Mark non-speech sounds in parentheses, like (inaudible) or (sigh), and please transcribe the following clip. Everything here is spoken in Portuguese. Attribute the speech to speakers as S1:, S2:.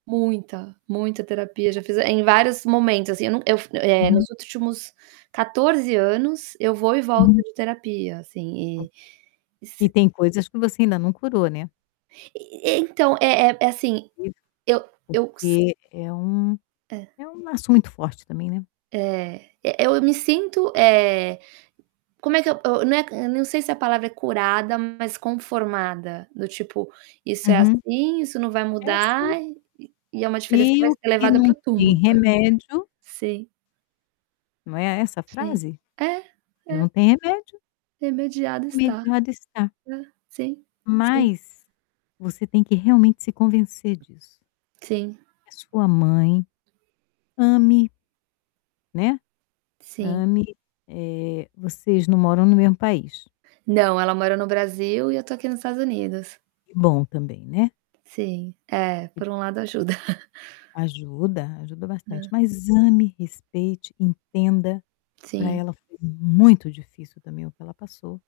S1: Muita, muita terapia,
S2: É.
S1: já fiz em vários momentos, assim, não eu não eu eh, nos
S2: Uhum.
S1: últimos 14 anos, eu vou e volto
S2: Uhum.
S1: de terapia,
S2: Ok.
S1: assim, e e sa
S2: E tem coisas que você ainda não curou, né.
S1: E e então, é é assim,
S2: Porque
S1: eu eu se
S2: porque é um
S1: É.
S2: é um laço muito forte também, né.
S1: É, e eu me sinto, eh, como é que eu eu né, eu não sei se a palavra é curada, mas conformada, do tipo: "Isso é
S2: Uhum.
S1: assim, isso não vai
S2: É assim.
S1: mudar, e e é uma diferença que
S2: E
S1: vai
S2: o
S1: ser
S2: que
S1: levada para
S2: não
S1: o
S2: tem
S1: túmulo".
S2: remédio
S1: Sim.
S2: Não é essa
S1: Sim.
S2: frase?
S1: É,
S2: O que não
S1: é.
S2: tem remédio
S1: Remediado está.
S2: remediado está.
S1: É. Sim, sim.
S2: Mas, você tem que realmente se convencer disso.
S1: Sim.
S2: É sua mãe, ame né,
S1: Sim.
S2: ame, eh, vocês não moram no mesmo país.
S1: Não, ela mora no Brasil e eu estou aqui nos Estados Unidos.
S2: Que bom também, né.
S1: Sim, é,
S2: (unintelligible)
S1: por um lado ajuda. (chuckles)
S2: Ajuda, ajuda bastante.
S1: Hã.
S2: Mas ame, respeite, entenda, para
S1: Sim.
S2: ela foi muito difícil também o que ela passou.